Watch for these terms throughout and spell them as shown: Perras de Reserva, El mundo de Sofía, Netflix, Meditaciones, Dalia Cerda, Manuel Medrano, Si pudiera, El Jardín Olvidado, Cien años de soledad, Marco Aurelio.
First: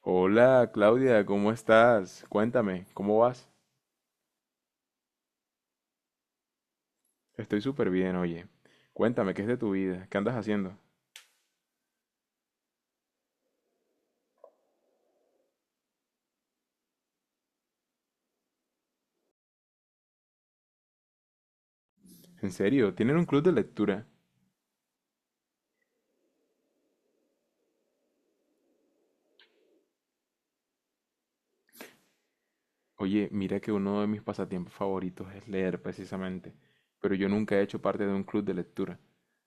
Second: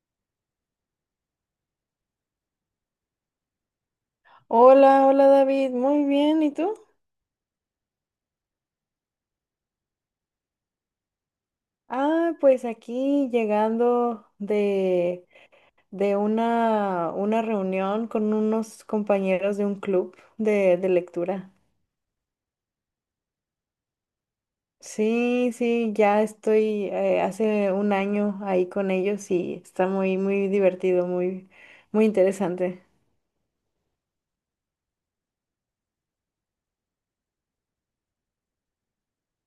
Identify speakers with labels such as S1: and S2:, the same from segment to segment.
S1: Hola Claudia, ¿cómo estás? Cuéntame, ¿cómo vas?
S2: Hola, hola David, muy bien, ¿y tú?
S1: Estoy súper bien, oye. Cuéntame, ¿qué es de tu vida? ¿Qué andas haciendo?
S2: Ah, pues aquí llegando de, de una reunión con unos compañeros de un club de lectura.
S1: ¿En serio? ¿Tienen un club de lectura?
S2: Sí, sí, ya estoy hace un año ahí con ellos y está muy, muy divertido, muy, muy interesante.
S1: Oye, mira que uno de mis pasatiempos favoritos es leer precisamente, pero yo nunca he hecho parte de un club de lectura.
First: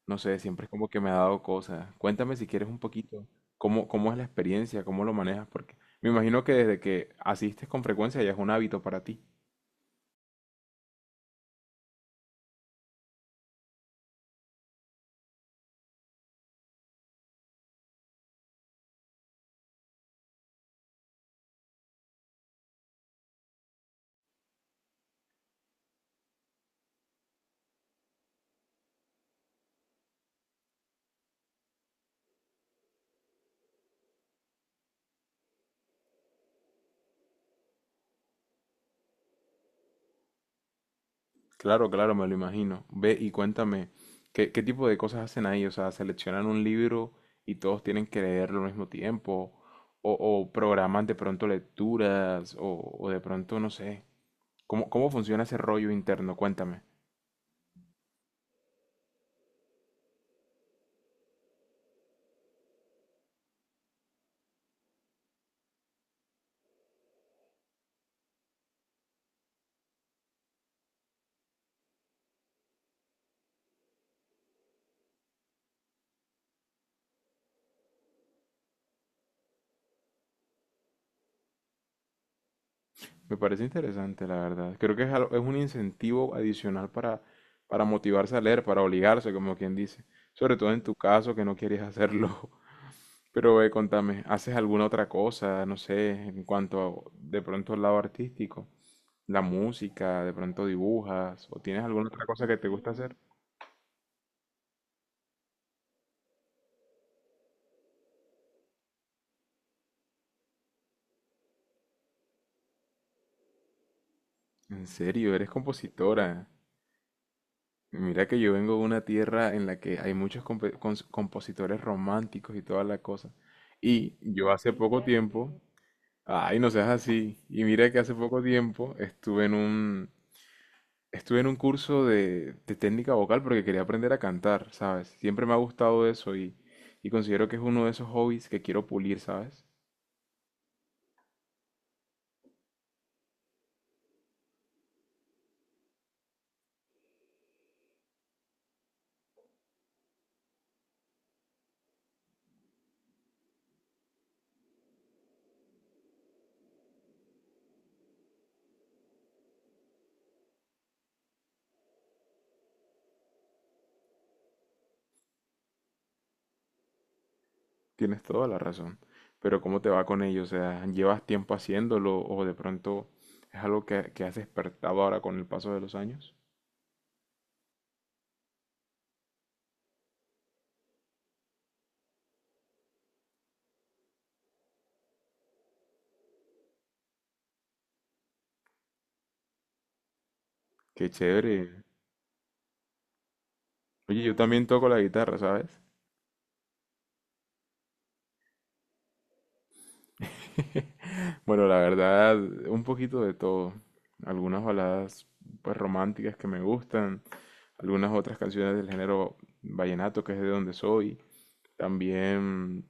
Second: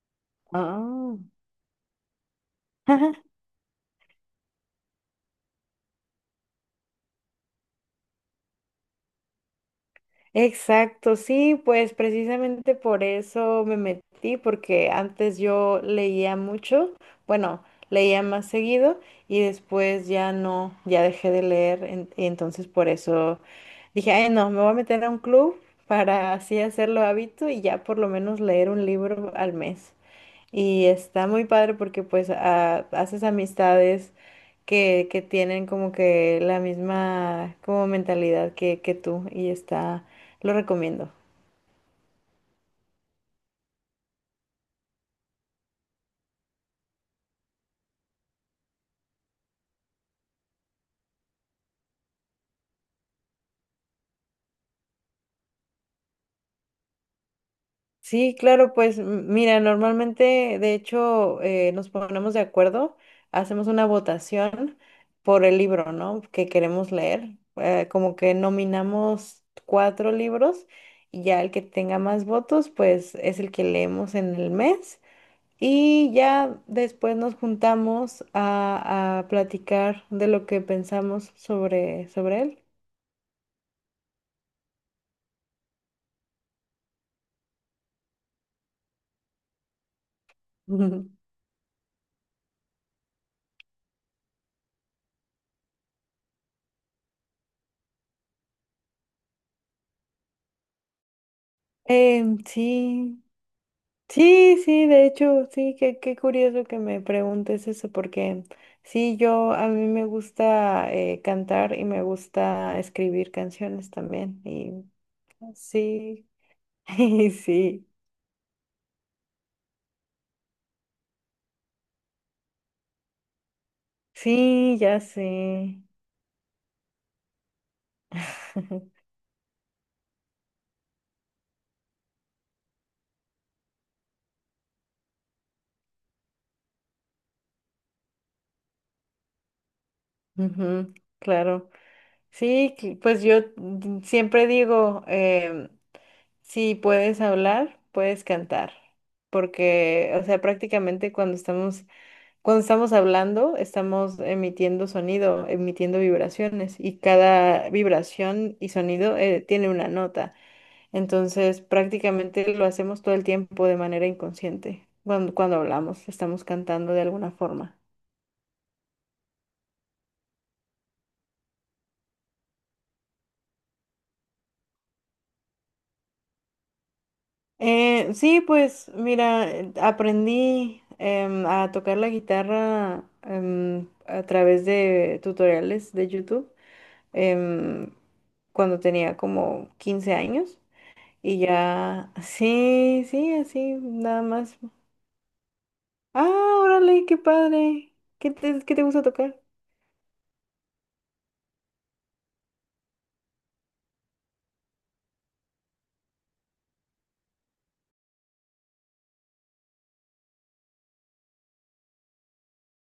S1: No sé, siempre es como que me ha
S2: Ah.
S1: dado cosas. Cuéntame si quieres un poquito, ¿cómo, cómo es la experiencia? ¿Cómo lo manejas? Porque me imagino que desde que asistes con frecuencia ya es un hábito para ti.
S2: Exacto, sí, pues precisamente por eso me metí, porque antes yo leía mucho, bueno, leía más seguido y después ya no, ya dejé de leer, y entonces por eso dije, ay no, me voy a meter a un club para así hacerlo hábito y ya por lo menos leer un libro al mes. Y está muy padre porque pues haces amistades que tienen como que la misma como mentalidad que tú y está, lo recomiendo.
S1: Claro, claro, me lo imagino. Ve y cuéntame, ¿qué, qué tipo de cosas hacen ahí? O sea, ¿seleccionan un libro y todos tienen que leerlo al mismo tiempo? O programan de pronto lecturas? O de pronto, no sé? ¿Cómo, cómo funciona ese rollo interno? Cuéntame.
S2: Sí, claro, pues mira, normalmente de hecho nos ponemos de acuerdo, hacemos una votación por el libro, ¿no? Que queremos leer, como que nominamos cuatro libros y ya el que tenga más votos pues es el que leemos en el mes. Y ya después nos juntamos a platicar de lo que pensamos sobre él.
S1: Me parece interesante, la verdad. Creo que es, es un incentivo adicional para motivarse a leer, para obligarse, como quien dice. Sobre todo en tu caso, que no quieres hacerlo. Pero ve, contame, ¿haces alguna otra cosa, no sé, en cuanto a, de pronto al lado artístico? ¿La música, de pronto dibujas, o tienes alguna otra
S2: Em,
S1: cosa que te gusta hacer?
S2: sí, sí, sí, de hecho, sí, qué curioso que me preguntes eso, porque sí, yo a mí me gusta cantar y me gusta escribir canciones también. Y
S1: ¿En serio, eres
S2: sí,
S1: compositora?
S2: sí,
S1: Mira que yo vengo de una tierra en la que hay muchos compositores románticos y toda la cosa. Y yo hace
S2: sí, ya
S1: poco tiempo,
S2: sé.
S1: ay, no seas así, y mira que hace poco tiempo estuve en un, estuve en un curso de técnica vocal porque quería aprender a cantar, ¿sabes? Siempre me ha gustado eso y considero que es uno de esos hobbies que quiero pulir, ¿sabes?
S2: Ujú, claro. Sí, pues yo siempre digo, si puedes hablar, puedes cantar, porque, o sea, prácticamente cuando estamos hablando, estamos emitiendo sonido, emitiendo vibraciones, y cada vibración y sonido, tiene una nota. Entonces, prácticamente lo hacemos todo el tiempo de manera inconsciente. Cuando hablamos, estamos cantando de alguna forma.
S1: Tienes toda la razón. Pero ¿cómo te va con ello? O sea, ¿llevas tiempo haciéndolo o de pronto es algo que has despertado ahora con el paso de los años?
S2: Sí, pues mira, aprendí a tocar la guitarra a través de tutoriales de YouTube, em, cuando tenía como 15 años
S1: Qué
S2: y
S1: chévere.
S2: ya, sí, sí, así, nada
S1: Oye, yo
S2: más.
S1: también toco la guitarra, ¿sabes?
S2: Ah, órale, qué padre. ¿Qué te gusta tocar?
S1: Bueno, la verdad, un poquito de todo. Algunas baladas pues románticas que me gustan, algunas otras canciones del género vallenato, que es de donde soy. También,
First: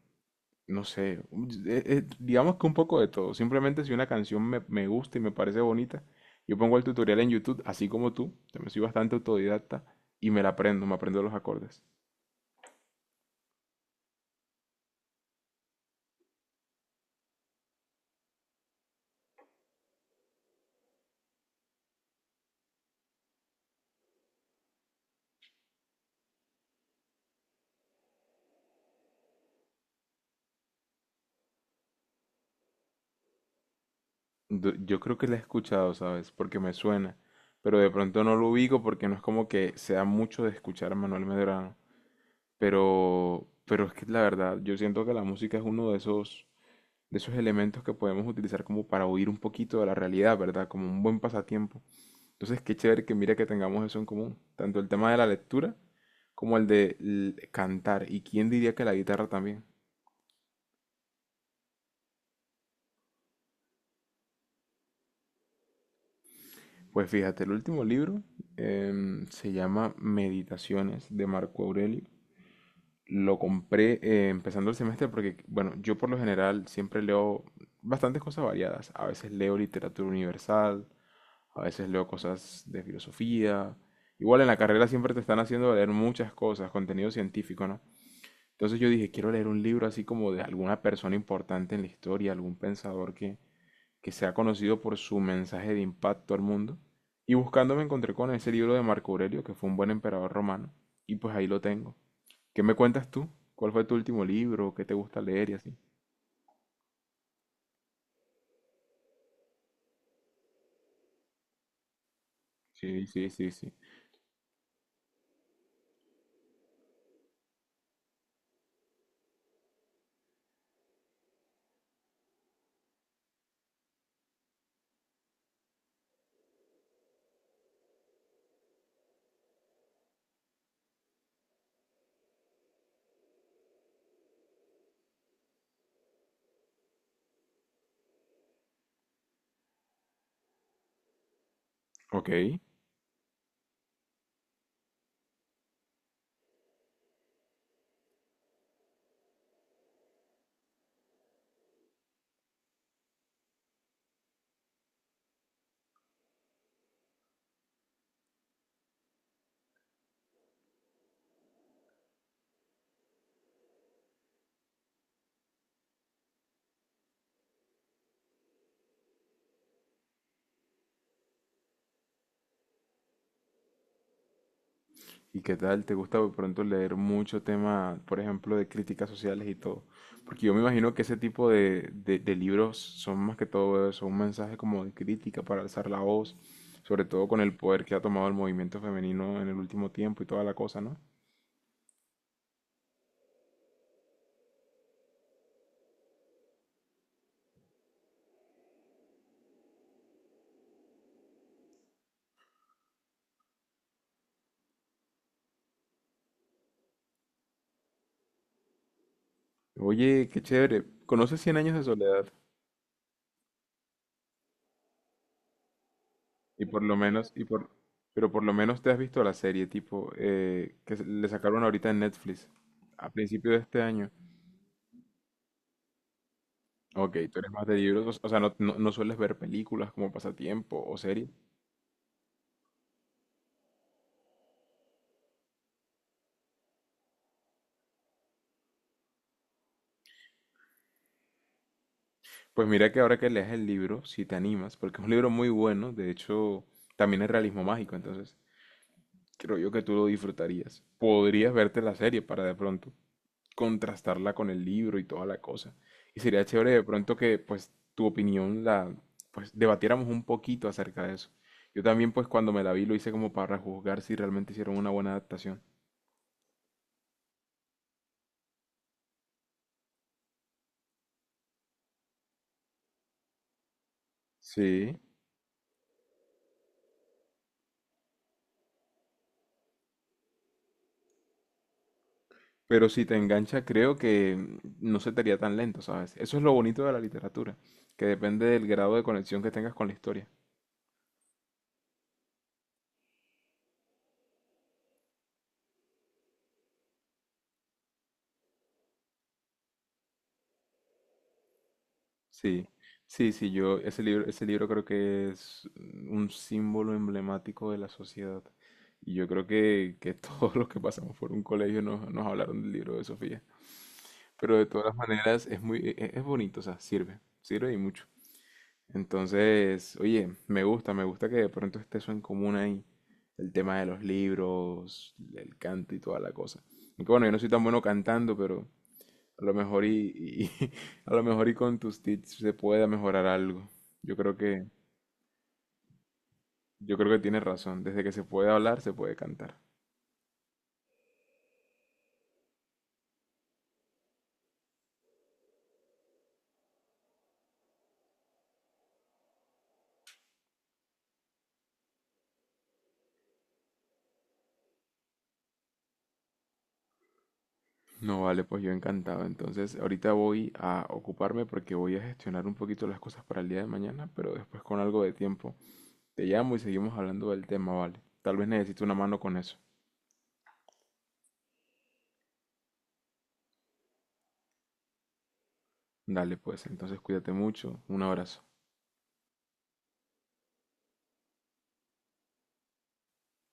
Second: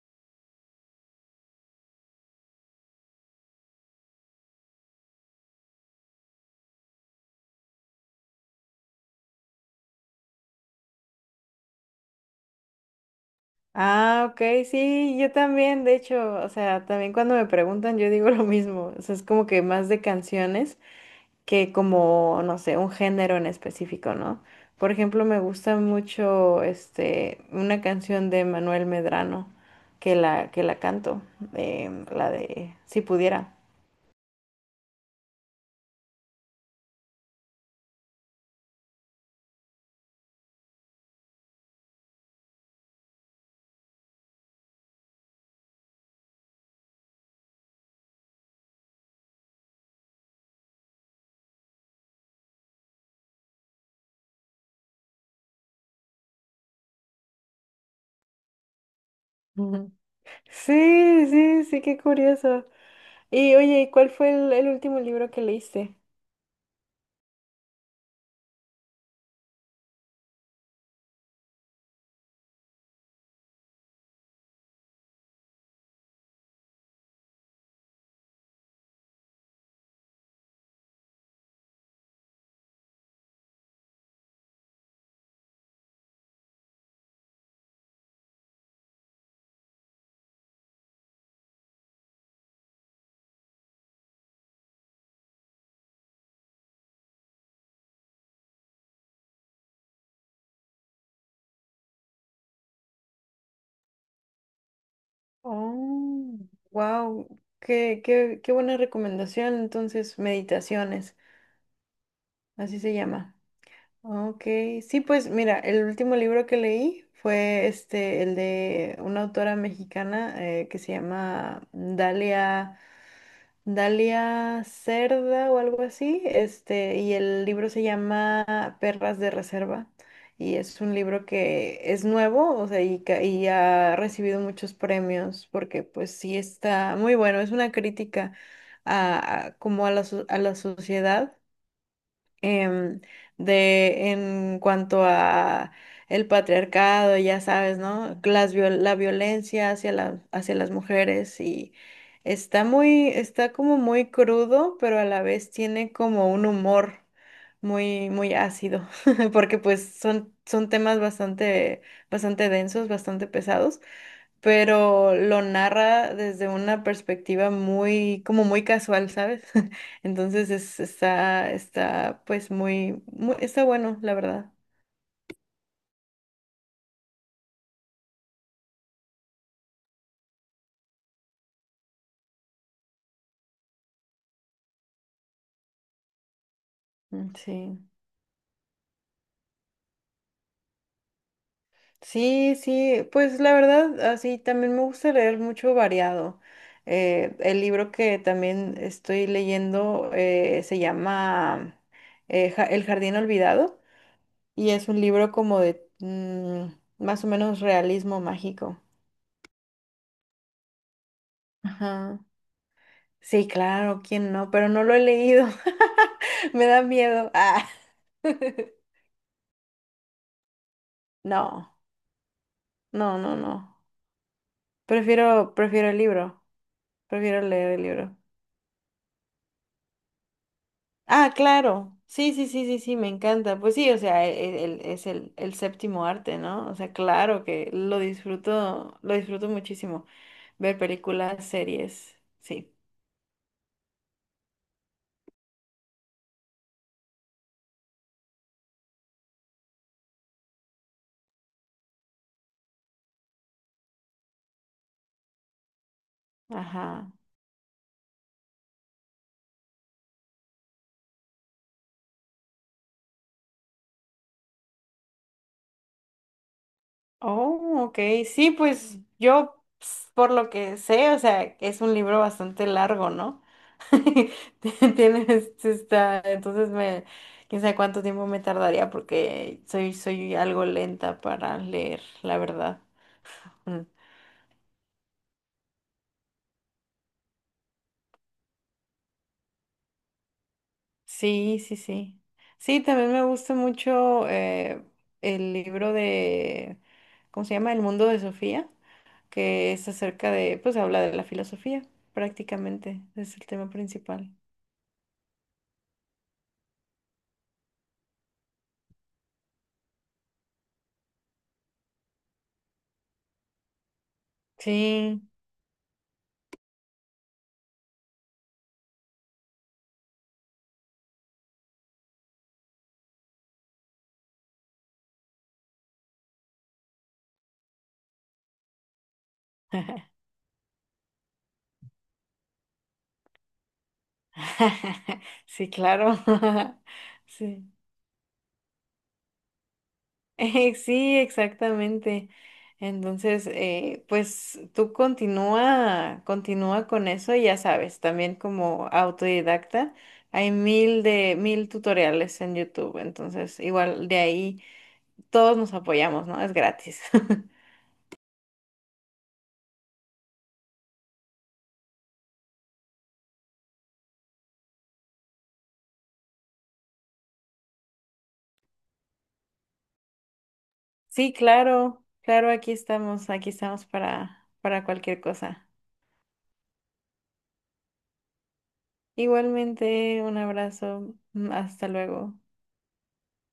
S1: no sé, digamos que un poco de todo. Simplemente si una canción me, me gusta y me parece bonita, yo pongo el tutorial en YouTube, así como tú, también soy bastante autodidacta y me la aprendo, me aprendo los acordes.
S2: Ah, ok, sí, yo también, de hecho, o sea, también cuando me preguntan yo digo lo mismo, o sea, es como que más de canciones. Que como, no sé, un género en específico, ¿no? Por ejemplo, me gusta mucho una canción de Manuel Medrano que la canto, la de Si pudiera.
S1: Yo creo que la he escuchado, ¿sabes? Porque me suena. Pero de pronto no lo ubico porque no es como que sea mucho de escuchar a Manuel Medrano. Pero es que la verdad, yo siento que la música es uno de esos elementos que podemos utilizar como para huir un poquito de la realidad, ¿verdad? Como un buen pasatiempo. Entonces, qué chévere que mira que tengamos eso en común. Tanto el tema de la lectura como el de cantar. ¿Y quién diría que la guitarra también?
S2: Ujú. Sí, sí, sí, qué curioso. Y oye, ¿y cuál fue el último libro que leíste?
S1: Pues fíjate, el último libro se llama Meditaciones de Marco Aurelio. Lo compré empezando el semestre porque, bueno, yo por lo general siempre leo bastantes cosas variadas. A veces leo literatura universal, a veces leo cosas de filosofía. Igual en la carrera siempre te están haciendo leer muchas cosas, contenido científico, ¿no? Entonces yo dije, quiero leer un libro así como de alguna persona importante en la historia, algún pensador que sea conocido por su mensaje de impacto al mundo. Y buscando me encontré con ese libro de Marco Aurelio, que fue un buen emperador romano, y pues ahí lo tengo. ¿Qué me cuentas tú? ¿Cuál fue tu último libro? ¿Qué te gusta leer y así?
S2: Oh, wow, qué buena recomendación. Entonces, Meditaciones, así se
S1: Sí, sí,
S2: llama.
S1: sí, sí.
S2: Ok, sí, pues mira, el último libro que leí fue este, el de una autora mexicana, que se llama Dalia Cerda o algo así, y el libro se llama Perras de Reserva, y es un libro que es nuevo, o sea, y ha recibido muchos premios, porque pues sí está muy bueno, es una crítica como a la a la sociedad,
S1: Ok.
S2: em, de en cuanto a el patriarcado, ya sabes, ¿no? Las la violencia hacia hacia las mujeres y está muy, está como muy crudo, pero a la vez tiene como un humor muy, muy ácido, porque pues son temas bastante, bastante densos, bastante pesados, pero lo narra desde una perspectiva muy, como muy casual, ¿sabes? Entonces está, pues muy, muy, está bueno, la verdad.
S1: ¿Y qué tal? ¿Te gusta de pronto leer mucho tema, por ejemplo, de críticas sociales y todo? Porque yo me imagino que ese tipo de, de libros son más que todo eso, un mensaje como de crítica para alzar la voz, sobre todo
S2: Mm,
S1: con el poder
S2: sí.
S1: que ha tomado el movimiento femenino en el último tiempo y toda la cosa, ¿no?
S2: Sí, sí, pues la verdad, así también me gusta leer mucho variado. El libro que también estoy leyendo, se llama, El Jardín Olvidado, y es un libro como de más o menos realismo mágico.
S1: Oye, qué chévere. ¿Conoces Cien años de
S2: Ajá.
S1: soledad?
S2: Sí, claro, ¿quién no? Pero no lo he leído.
S1: Y
S2: Me da
S1: por lo menos,
S2: miedo.
S1: y por,
S2: Ah.
S1: pero por lo menos te has visto la serie, tipo, le sacaron
S2: No,
S1: ahorita en Netflix, a
S2: no, no,
S1: principio de
S2: no.
S1: este año.
S2: Prefiero, prefiero el libro.
S1: Ok, tú
S2: Prefiero
S1: eres más
S2: leer
S1: de
S2: el libro.
S1: libros, o sea, no, no, no sueles ver películas como pasatiempo o series.
S2: Ah, claro. Sí, sí, sí, sí, sí, me encanta. Pues sí, o sea, es el séptimo arte, ¿no? O sea, claro que lo disfruto muchísimo. Ver películas, series,
S1: Pues
S2: sí.
S1: mira que ahora que lees el libro, si te animas, porque es un libro muy bueno, de hecho, también es realismo mágico, entonces creo yo que tú lo disfrutarías. Podrías verte la serie para de pronto contrastarla con el libro y toda la cosa. Y sería chévere de
S2: Ajá.
S1: pronto que pues tu opinión la pues debatiéramos un poquito acerca de eso. Yo también pues cuando me la vi lo hice como para juzgar si realmente hicieron una buena adaptación.
S2: Oh, ok. Sí, pues yo, por lo que sé, o sea, es un libro bastante largo, ¿no?
S1: Sí,
S2: Tienes, este, está, entonces me, quién sabe cuánto tiempo me tardaría porque soy algo lenta para leer, la verdad.
S1: pero si te engancha
S2: Mm.
S1: creo que no se te haría tan lento, ¿sabes? Eso es lo bonito de la literatura, que depende del grado de conexión que tengas con la historia.
S2: Sí, sí, sí. Sí, también me gusta mucho, el libro de, ¿cómo se llama? El mundo de Sofía, que es acerca de, pues habla de la filosofía,
S1: Sí,
S2: prácticamente,
S1: sí,
S2: es el
S1: sí,
S2: tema
S1: yo,
S2: principal.
S1: ese libro creo que es un símbolo emblemático de la sociedad. Y yo creo que todos los que pasamos por un colegio nos, nos hablaron del libro de Sofía. Pero de todas
S2: Sí.
S1: maneras es muy, es, bonito, o sea, sirve, sirve y mucho. Entonces, oye, me gusta que de pronto esté eso en común ahí. El tema de los libros, el canto y toda la cosa. Aunque bueno, yo no soy tan bueno cantando, pero, a lo mejor y, a lo mejor y con tus tips se pueda mejorar algo. Yo creo que,
S2: Sí, claro.
S1: yo creo que tienes
S2: Sí.
S1: razón. Desde que se puede hablar, se puede cantar.
S2: Sí, exactamente. Entonces, pues tú continúa, continúa con eso y ya sabes, también como autodidacta hay mil de mil tutoriales en YouTube, entonces igual de ahí todos nos apoyamos, ¿no? Es gratis.
S1: No, vale, pues yo encantado. Entonces, ahorita voy a ocuparme porque voy a gestionar un poquito las cosas para el día de mañana, pero después con algo de tiempo te llamo y seguimos hablando del tema, vale. Tal vez necesito una mano con eso.
S2: Sí, claro, claro, aquí estamos para cualquier cosa.
S1: Dale, pues, entonces cuídate mucho. Un abrazo.
S2: Igualmente, un abrazo, hasta luego.